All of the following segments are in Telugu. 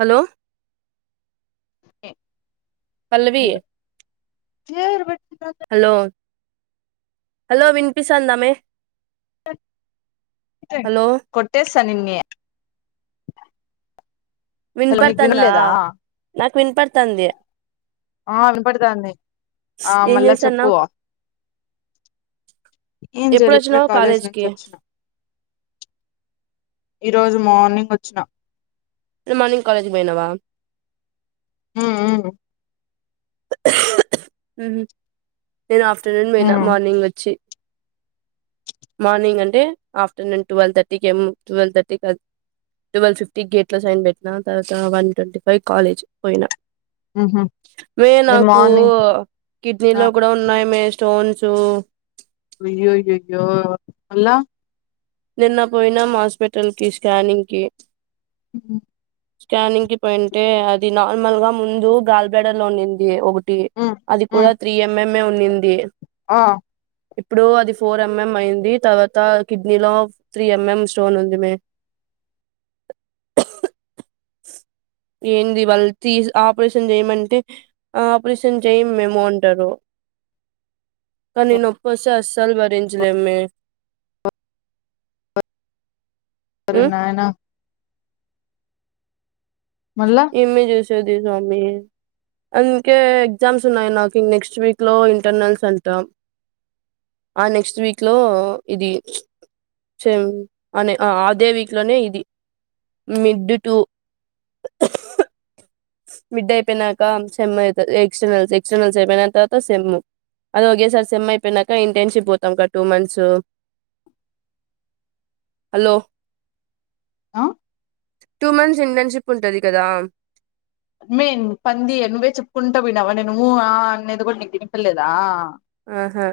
హలో [unintelligible] పల్లవి హలో హలో విన్నీపిస్తదా ఆమె కొట్టే సనిన్ నీకు వినపడతాందా వినలేదా నాకు వినపతది ఆ విన్పడతాంది, ఆ ఏం మళ్ళ చెప్పూ చేస్తాన్నావ్ ఏం ఎప్పుడు చేయలే ఇప్పుడే వచ్చినావు కాలేజ్ నుంచి కి ఒచ్చిన ఈ రోజు మార్నింగ్ ఓచ ఇ మార్నింగ్ కాలేజ్కి పొయ్నావా మ్ మ్ ఉహు నేను ఆఫ్టర్నూన్ పోయిన మార్నింగ్ ఒచ్చి మార్నింగ్ అంటే ఆఫ్టర్నూన్ ట్వెల్వ్ థర్టీకి ట్వెల్వ్ థర్టీ ఎల్ ట్వెల్వ్ ఫిఫ్టీ గేట్ లో సైన్ పెట్న తర్వాత వన్ ట్వంటీ ఫైవ్ కాలేజ్ పోయిన ఉహ్ మే నాకూ, కిడ్నీలో కూడ ఉన్నాయ ఆమె స్టోన్స్ అయ్యోయ్యోయ్యో అల్ల నిన్నపోయినం హాస్పిటల్కి స్కానింగ్కి మ్ స్కానింగ్ కి పోయింటే అది నార్మల్ గా ముందు గాల్బేడలో ఉండింది ఒక్ ది అది కూడ త్రీ ఎంఎంఏ ఉన్నింది ఆ ఇప్పుడు అది ఫోర్ ఎంఎం అయింది తర్వాత కిడ్ నిలో త్రీ ఎంఎం స్టోన్ ఉంది మే [inaudible] ఏంది వాళ్ళు తీస్ ఆపరేషన్ చేయ్యమంటే, ఆపరేషన్ చేయమ్ మేము అంటారు కాని నొప్పొస్తె అస్సల్ భరించలేమ్ మే [inaudible] ఒరి నాయన మళ్ళా ఏమి చూసేది స్వామి అందుకే ఎగ్జామ్స్ ఉన్నాయ్ నాక్ ఇ నెక్స్ట్ వీక్ లో ఇంటర్నల్స్ అంటా ఆ నెక్స్ట్ వీక్ లో ఇది అదే వీక్ లోనే ఇది, మిడ్ టూ మిడ్ అయిపోయినాక సెమ్ అయిత, ఎక్స్టర్నల్ ఎక్స్టర్నల్స్ అయిపోయ్నక తరత సెమ్ అదొకె సార్ సెమ్ఐపోయినాక ఇంటర్న్షిప్ పోతాంక్క టూ మంత్స్ హలొ అ టూమంత్స్ ఇంటర్న్షిప్ ఉంటది కదా మెన్ పంది నువ్వే చెప్పుకుంటవ్ వినవా నేన్ ఉ ఆ అనేది కూడ నీకు వినపలేదా ఆహా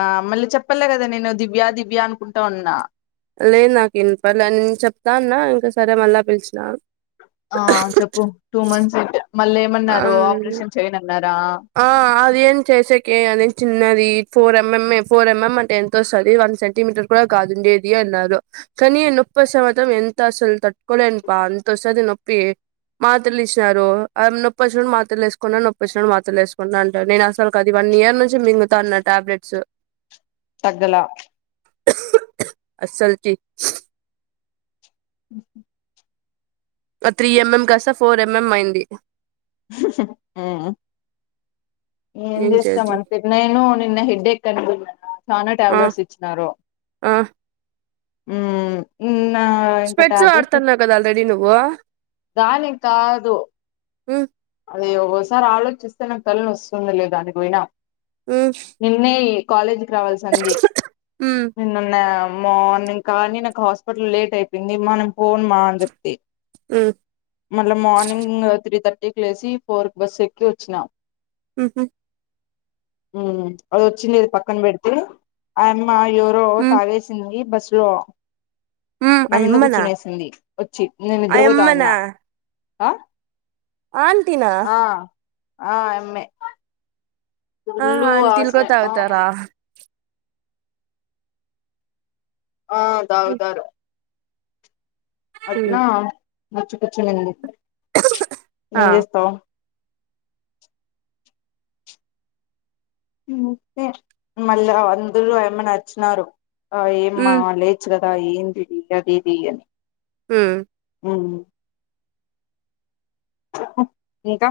ఆ మళ్ళీ చెప్పలే కద నేను దివ్య దివ్య అనుకుంటా ఉన్నా లేదు నాకు ఇ పల్ నేను చెప్తా అన్నా ఇంక సరే మళ్ళా పిలిచిన ఆ చెప్పు టూ మంత్స్ఇంటర్ అం ఆ అదిఏం చేసేకె అదెం చిన్నది ఫోర్ ఎంఎంఏ ఫోర్ ఎంఎం అంటే ఎంత ఒ స్తది, వన్ సెంటీమీటర్ కూడా కాదుండేది అన్నారు కానీ నేన్ తొస్తేమాత్రం ఎంత అస్సల్ తట్టుకోలేను ప అంతొస్తది నొప్పి మాత్రలిచ్చినారు అ నొప్పొచ్చిప్డు మాత్రలేస్కున్న నొప్పొచ్చినడు మాత్రలేసుకుంట్నా అంటారు నేను అసలు అది వన్ ఇయర్ నుంచి మింగతాన్నటా టాబ్లెట్స్ తగ్గలా అసల్ కి ఉహు అ త్రీ ఎంఎం కాస్తా ఫోర్ ఎంఎం అయింది ఊ ఏం చేస్తం అంతె నేను నిన్న హెడ్డెక్ అన్కున్న చానా ఆ టాబ్లెట్స్ ఇచ్చినారు ఆ మ్ మ్నా ఇంక స్పెట్స్ టాబ్లెట్స్ ఏసు వాడుతున్నావు కదా ఆల్రెడీ నువ్వు దానికి కాదు ఉ అది ఒగొసారి ఆలోచిస్తే నాకు తల నొస్తుంది లే దానికి పోయినా ఉ నిన్నే కాలేజీకి రావాల్సి అంది ఉ నిన్న ఉన్నా మార్నింగ్ కానీ నాకు హాస్పిటల్ లేట్ అయిపోయింది మ నేను పోను మా అని చెప్తి ఉ మళ్ళా మార్నింగ్ త్రీ థర్టీకి లేసి ఫోర్ బస్ ఎక్కి వచ్చినా హహ ఊ అది వచ్చిందేది పక్కన పెడితే ఆయ మా ఎవరో ఉ తాగేసింది బస్ లో మ్మ్ నా మీంద అయమ్మనా కూర్చునేసింది వచ్చి నేను నిద్రపోతాన్నా ఆ ఆంటి నా ఆ ఆ యామ్మే ఆ అంత తిల్క తాగుతారా ఆ తగుతారా అట్లా పచ్చి పచ్చి గ ఉంది ఆ ఏం చేస్తావు మళ్ళీ అందరూ ఆ అయిమ్మను అరిచినారు ఆ ఏమ్మా మ్మ్ లేచు కదా ఏందిది అది ఇది అని ఊ ఉ ఇంకా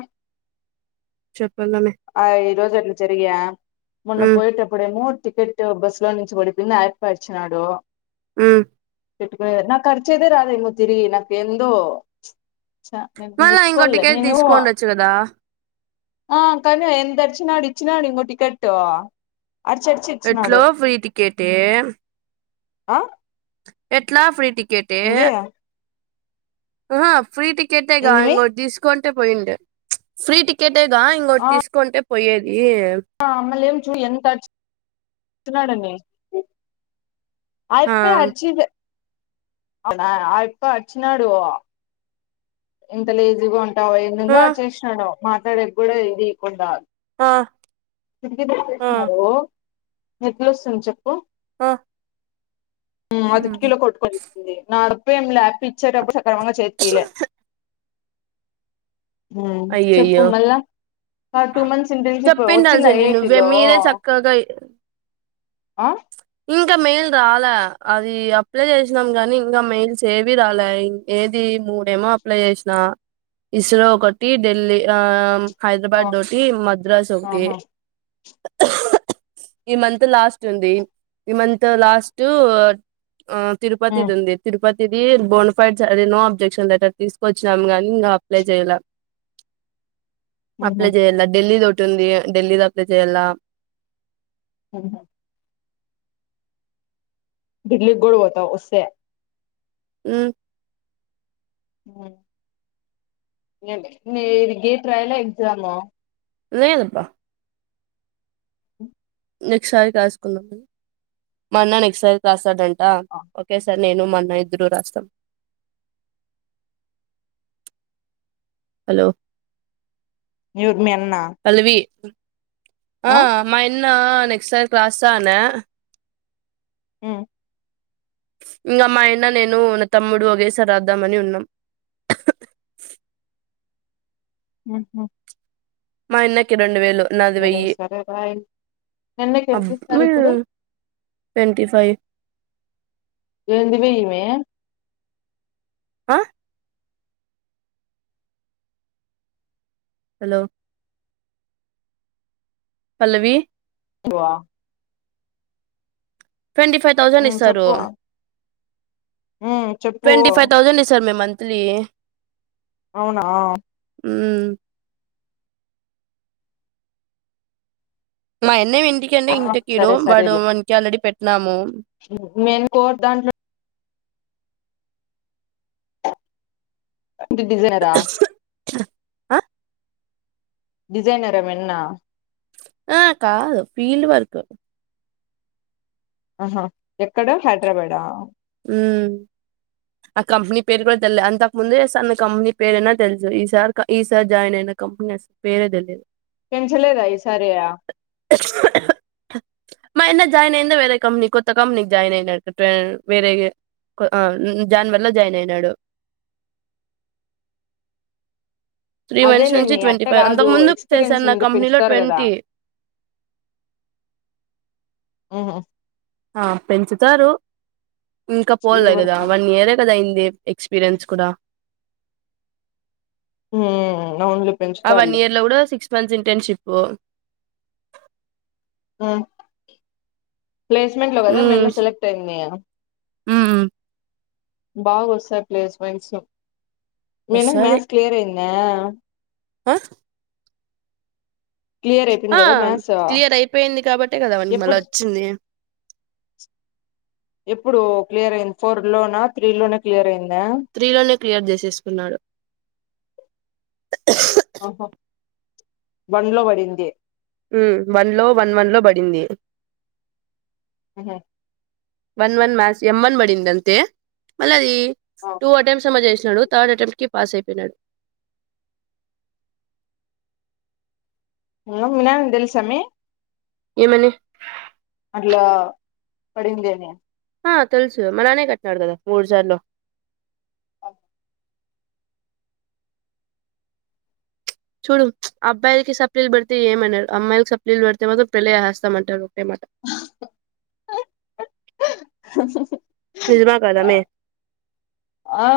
చెప్పలమే ప్రజట్లు చెరిగయా మొన్న మ్మ్ పోయిటప్పుడేమో టికెట్ బస్ లో నుంచి పడిపోయింది అయెప్ప అరిచినాడు ఉ తిట్టుకునే నాకు అరిచేదే రాదు తిరిగి నాకు ఎందో చ నేను మళ్ళా ఇంకో నేర్చుకోలే టికెట్ నేను తీసుకోండొచ్చు కదా ఆ కానీ ఎంత అరిచనాడు ఇచ్చినాడు ఇంకో టికెట్ అరిచరిచి ఎట్లో ఇచ్చినాడు ఫ్రీ టికెట్ ఏ ఆ ఎట్లా ఫ్రీ టికెట్ ఏ ఏంది ఆహా ఫ్రీ టికెటేగా ఏందిమి ఇంకోటి తీసుకుంటే పోయిండు ఫ్రీ టికెట్ అంతేగా ఇంకోకటి తీసుకుంటే పోయేది ఆ మల్లెం చూడాలే ఎంత అరిచి డనీ ఆ ఆయెప్పే అరిచి అడా అయెప్ప అరిచినాడు ఇంత లేజీగా ఉంటావు ఏదేందో ఆ అరిచేసినాడు మాట్లాడేవి కూడా ఏది ఈకుండా ఆ ప్రింట్ ఆ కొట్టేసినారు ఎట్లు వస్తుంది చెప్పు ఆ ఆది కిలో కొట్టుకొనిచ్చింది నాడప ఏం లే అయప్ప ఇచ్చేటప్పుడు వాంగా చేతికి ఇయ్యాలే ఉ చెప్పు అయ్యయ్యో మళ్ళా ఆ టూ మంత్స్ ఇంటర్న్షిప్ చిన్న చెప్పిండాల్సింది ఏజ్ నువ్వే లో మీరే చక్కగా ఆ ఇంకా మెయిల్ రాలా అది అప్లై చేసినాం కానీ ఇంకా మెయిల్స్ ఏవి రాలా ఏది మూడేమో అప్లై చేసిన ఇస్రో ఒకటి ఢిల్లీ ఆ హైదరాబాద్ ఒకటి మద్రాస్ ఒకటి ఆహా ఈ మంత్ లాస్ట్ ఉంది ఈ మంత్ లాస్ట్ ఆ తిరుపతి ఉహు ది ఉంది తిరుపతి ఇది బోనిఫైడ్ అ నో అబ్జెక్షన్ లెటర్ తీసుకొ వచ్చినాం గానీ ఇంకా అప్లై చెయల ఉహు అప్లై చెయల్ల ఢిల్లీది ఒకటి ఉంది ఢిల్లీది అప్లై చెయల్ల ఉహు డిల్లీ కూడా పోత వస్తే ఉ ఉ ఏంది ఏ గేట్ రాయాల ఎక్జాము లేదబ్బ నెక్స్ట్ సారి రాసుకుందామని మా అన్న నెక్స్ట్ సారి రాస్తాడంట ఒకేసారి నేను మా అన్న ఇద్దరు రాస్తాం హలో యు మీ అన్న పల్లవి ఆ మాయన్న నెక్స్ట్ సారి రాస్త అనా ఉ ఇంగా మాయన్న నేను నా తమ్ముడు ఒకేసారి రాద్దామని ఉన్నాం ఉహు మాయన్నకి రెండు వేలు నాది వెయ్యి సరే రాయి నెలకి అబ్ ఎంత ఇస్తారు మే ఇప్పుడు ట్వంటీ ఫైవ్ ఏంది వెయ్యి మే ఆ హలో పల్లవి వా ట్వంటీ ఫైవ్ తౌజండ్ ఉమ్ ఇస్తారు చెప్పు ఉమ్ చెప్పు ట్వంటీ ఫైవ్ తౌజండ్ ఇస్తారు మే మంత్లీ అవునా ఉ మాయన్నవి ఇంటికెల్లి ఆ ఇంటికిీడు వాడు మంచి ఆల్రెడీ పెట్టినాము మేన్ కో దాంట్లో డిజైనరా ఆ డిజైనరా మిన్నా ఆ కాదు ఫీల్డ్ వర్క్ ఆహా ఎక్కడ హైదరాబాద ఉ ఆ కంపెనీ పేరు కూడా తెలిలే అంతకు ముందే సన్ కంపెనీ పేరు అయినా తెలుసు ఈ సార్ ఈ సార్ జాయిన్ అయిన కంపెని పేరే తెలీదు పెంచలేద ఈ సారి మాయన్న జాయిన్ అయిందే వేరే కంపెనీ కొత్త కంపెనీకి జాయిన్ అయ్యిండంట పే వేరేగే ఆ జానవరి లో జాయిన్ అయినాడు త్రీ మంత్స్ అదేలే నుంచి మీ ట్వంటీ అట్ట ఫైవ్ కాదు అంతకు ముందు ఎక్స్పీరియన్స్ చేస్తన్న మీద కంపెనీలో పెంచుతారు కదా ట్వంటీ ఉహు ఆ పెంచుతారు ఇంకా ఫీల్డ్ పోలేదు కదా వర్క్ వన్ ఇయరే కదా అయిం ఎ ఎక్స్పీరియన్స్ కూడా ఊ ఆ వన్ ఇయర్ లో కూడా సిక్స్ మంత్స్ ఇంటర్నెషిప్పు. ఆ ప్లేస్మెంట్ లో కదా మీ అన్న సెలెక్ట్ అయింది. ఊ బాగా వస్తాయి ప్లేస్మెంట్సు మీ అన్న కి మ్యాథ్స్ క్లియర్ అయిందా. ఆ క్లియర్ అయిపోయింది ఆ కదా మ్యాథ్స్ క్లియర్ అయిపోయింది కాబట్టే కదండి మళ్ళ వచ్చింది. ఎప్పుడో క్లియర్ అయింది ఫోర్ లోనా త్రీ లోనే క్లియర్ అయింది. త్రి లోనే క్లియర్ చేసేసుకున్నాడు. అహా వన్లో పడింది. వన్ లో వన్ వన్ లో పడింది. అహ వన్ వన్ మ్యాథ్స్ ఎంమ్ వన్ పడింది అంతే మళ్లీ అది ఆ టూ అటెంప్స్ థర్డ్ అటెంప్ట్ కి పాస్ అయిపోయినాడు. ఇంగ మీ నాయనకి తెలుసా మే ఏమని ఇలా పడింది అని. ఆ తెలుసు మాలానే కట్టినాడు కదా మూడుసార్లు చూడు అబ్బాయిలకి సప్లీలు పెడితే ఏమనరు అమ్మాయిలకి సప్లీలు పడితే మాత్రం పెళ్లి చేసేస్తామంటారు ఒకే [unintelligible] [unintelligible] నిజమా కాదా మే ఆ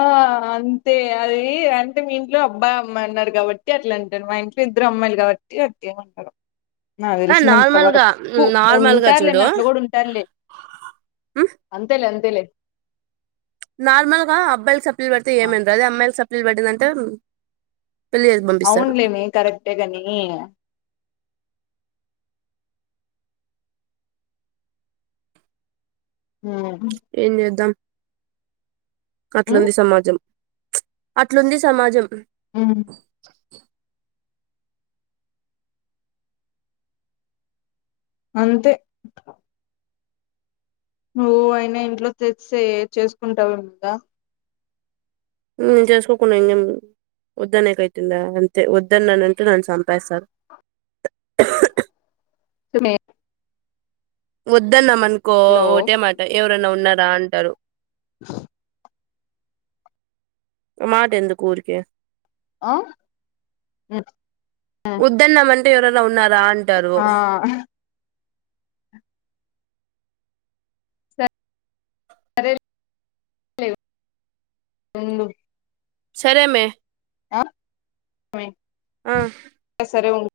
అంతే అది అంటే మీ ఇంట్లో అబ్బాయి అమ్మయి అంటారు కాబట్టి అట్లా అంటారు మా ఇన్ ఇద్దరు అమ్మాయిలు కాబట్టి అట్లా ఏముండదు నాకు ఆ తెలిసినంత నార్మల్ గా వరకు నార్మల్ గా ఉంటారులే చూడు మే అట్ల కూడా ఉంటారులే మ్ అంతేలే అంతేలే నార్మల్ గా అబ్బాయిలకి సప్లీలు పడితే ఆ ఏమండదే అమ్మాయిలకి సప్లీలు పడిందంటే పెళ్లి చేసి పంపిస్తారు అవునులే మే కరెక్టే కాని ఉ ఏం చేద్దాం అట్లుంది సమాజం. అట్లుంది సమాజం ఉ [unintelligible] అంతే నువ్వు అయినా ఇంట్లో తెచ్చే చేసుకుంటారు అంతా. ఉ చేసుకోకుండా ఇంకేం చేయమ వద్దనేకి అయితుందా అంతే వద్దన్నాను అంటే నన్ను చంపేస్తారు. [unintelligible] నిజమే వద్దన్నామనుకో హలో ఒకటే మాట ఎవరన్నా ఉన్నారా అంటారు [unintelligible] అ మాట ఎందుకు ఊరికే ఆ ఉమ్, వద్దన్నం అంటే ఎవరనా ఉన్నారా అంటారు ఆ మే ఉండు సరే మే ఆ సరే ఉండు